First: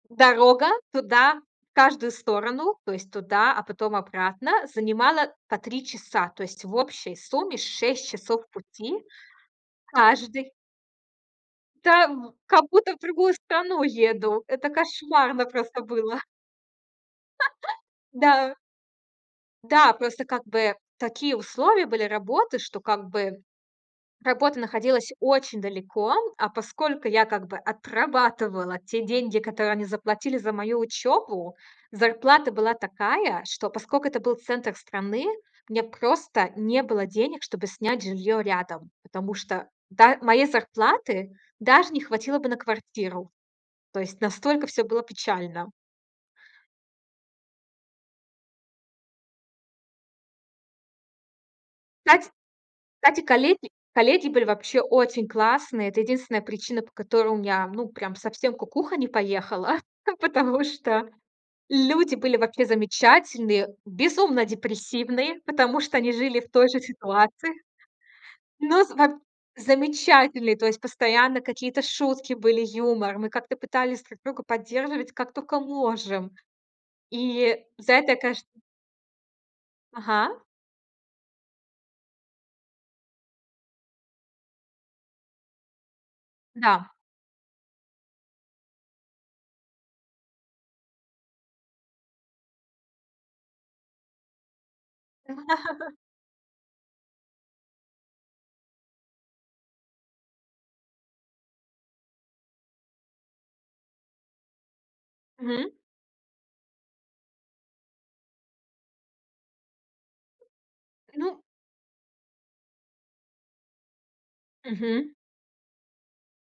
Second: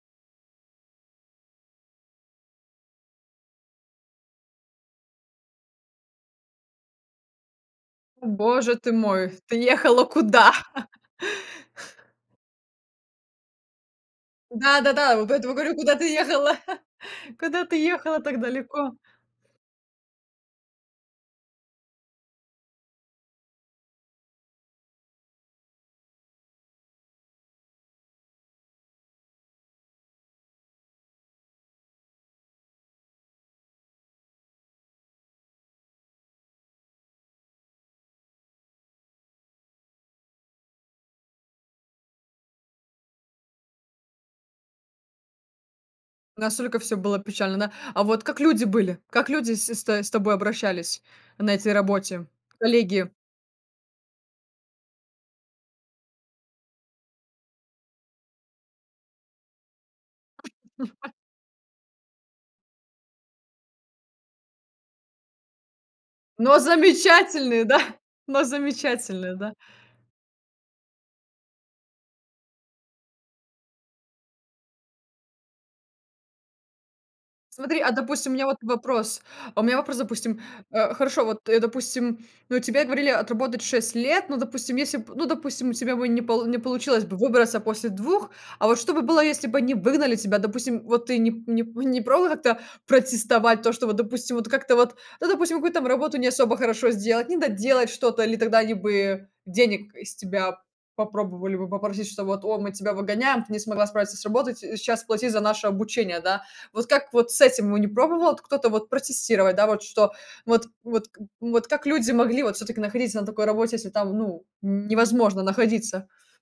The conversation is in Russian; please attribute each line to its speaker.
Speaker 1: Дорога туда в каждую сторону, то есть туда, а потом обратно, занимала по 3 часа. То есть в общей сумме 6 часов
Speaker 2: Боже ты
Speaker 1: пути
Speaker 2: мой, ты ехала куда?
Speaker 1: каждый Та в как будто в другую страну еду. Это
Speaker 2: Да-да-да, вот
Speaker 1: кошмарно
Speaker 2: поэтому и говорю:
Speaker 1: просто
Speaker 2: "Куда ты
Speaker 1: было.
Speaker 2: ехала? Куда ты ехала так
Speaker 1: Да.
Speaker 2: далеко?"
Speaker 1: Да, просто как бы такие условия были работы, что как бы работа находилась очень далеко. А поскольку я как бы отрабатывала те деньги, которые они заплатили за мою учёбу, зарплата была такая, что, поскольку это был центр страны, у меня просто не было денег, чтобы снять жильё рядом. Потому что та моей зарплаты даже не хватило бы на квартиру. То есть настолько всё было печально.
Speaker 2: Настолько всё было печально, да? А вот как люди были? Как люди с с с тобой обращались на этой работе?
Speaker 1: Кстать
Speaker 2: Коллеги?
Speaker 1: кстати, коллеги, коллеги были вообще очень классные. Это единственная причина, по которой у меня, м, ну, прям совсем кукуха не поехала. Потому что люди были вообще замечательные, безумно депрессивные, потому что они жили в
Speaker 2: Но
Speaker 1: той же ситуации.
Speaker 2: замечательные замечательные, да, но
Speaker 1: Но с воб
Speaker 2: замечательные, да?
Speaker 1: замечательные. То есть постоянно какие-то шутки были, юмор. Мы как-то пытались друг друга поддерживать, как тока можем. И
Speaker 2: Смотри, а,
Speaker 1: за это, я
Speaker 2: допустим, у
Speaker 1: кэшн
Speaker 2: меня вот вопрос. У меня вопрос. Допустим,
Speaker 1: Ага.
Speaker 2: э, хорошо, вот, э, допустим, ну, тебе говорили отработать 6 лет. Ну, допустим, если б ну, допустим, у тебя бы не пол не
Speaker 1: Да.
Speaker 2: получилось бы выбраться после 2, а вот что бы было, если бы они выгнали тебя, допустим, вот ты не п не п не пробовала как-то протестовать то, что вот, допустим, вот как-то вот, ну, допустим, какую-то работу не особо хорошо сделать, не доделать что-то, или тогда они бы денег из тебя попробовали бы попросить, что вот: "О, мы тебя выгоняем, ты не смогла справиться с работой, ти" и сейчас платить за наше
Speaker 1: Мгм.
Speaker 2: обучение, да. Вот как вот с этим бы не пробовал кто-то вот протестировать, да, вот что вот, вот к
Speaker 1: Ну
Speaker 2: вот как люди могли вот все-таки находиться на такой работе, если там, ну,
Speaker 1: Мгм.
Speaker 2: невозможно находиться?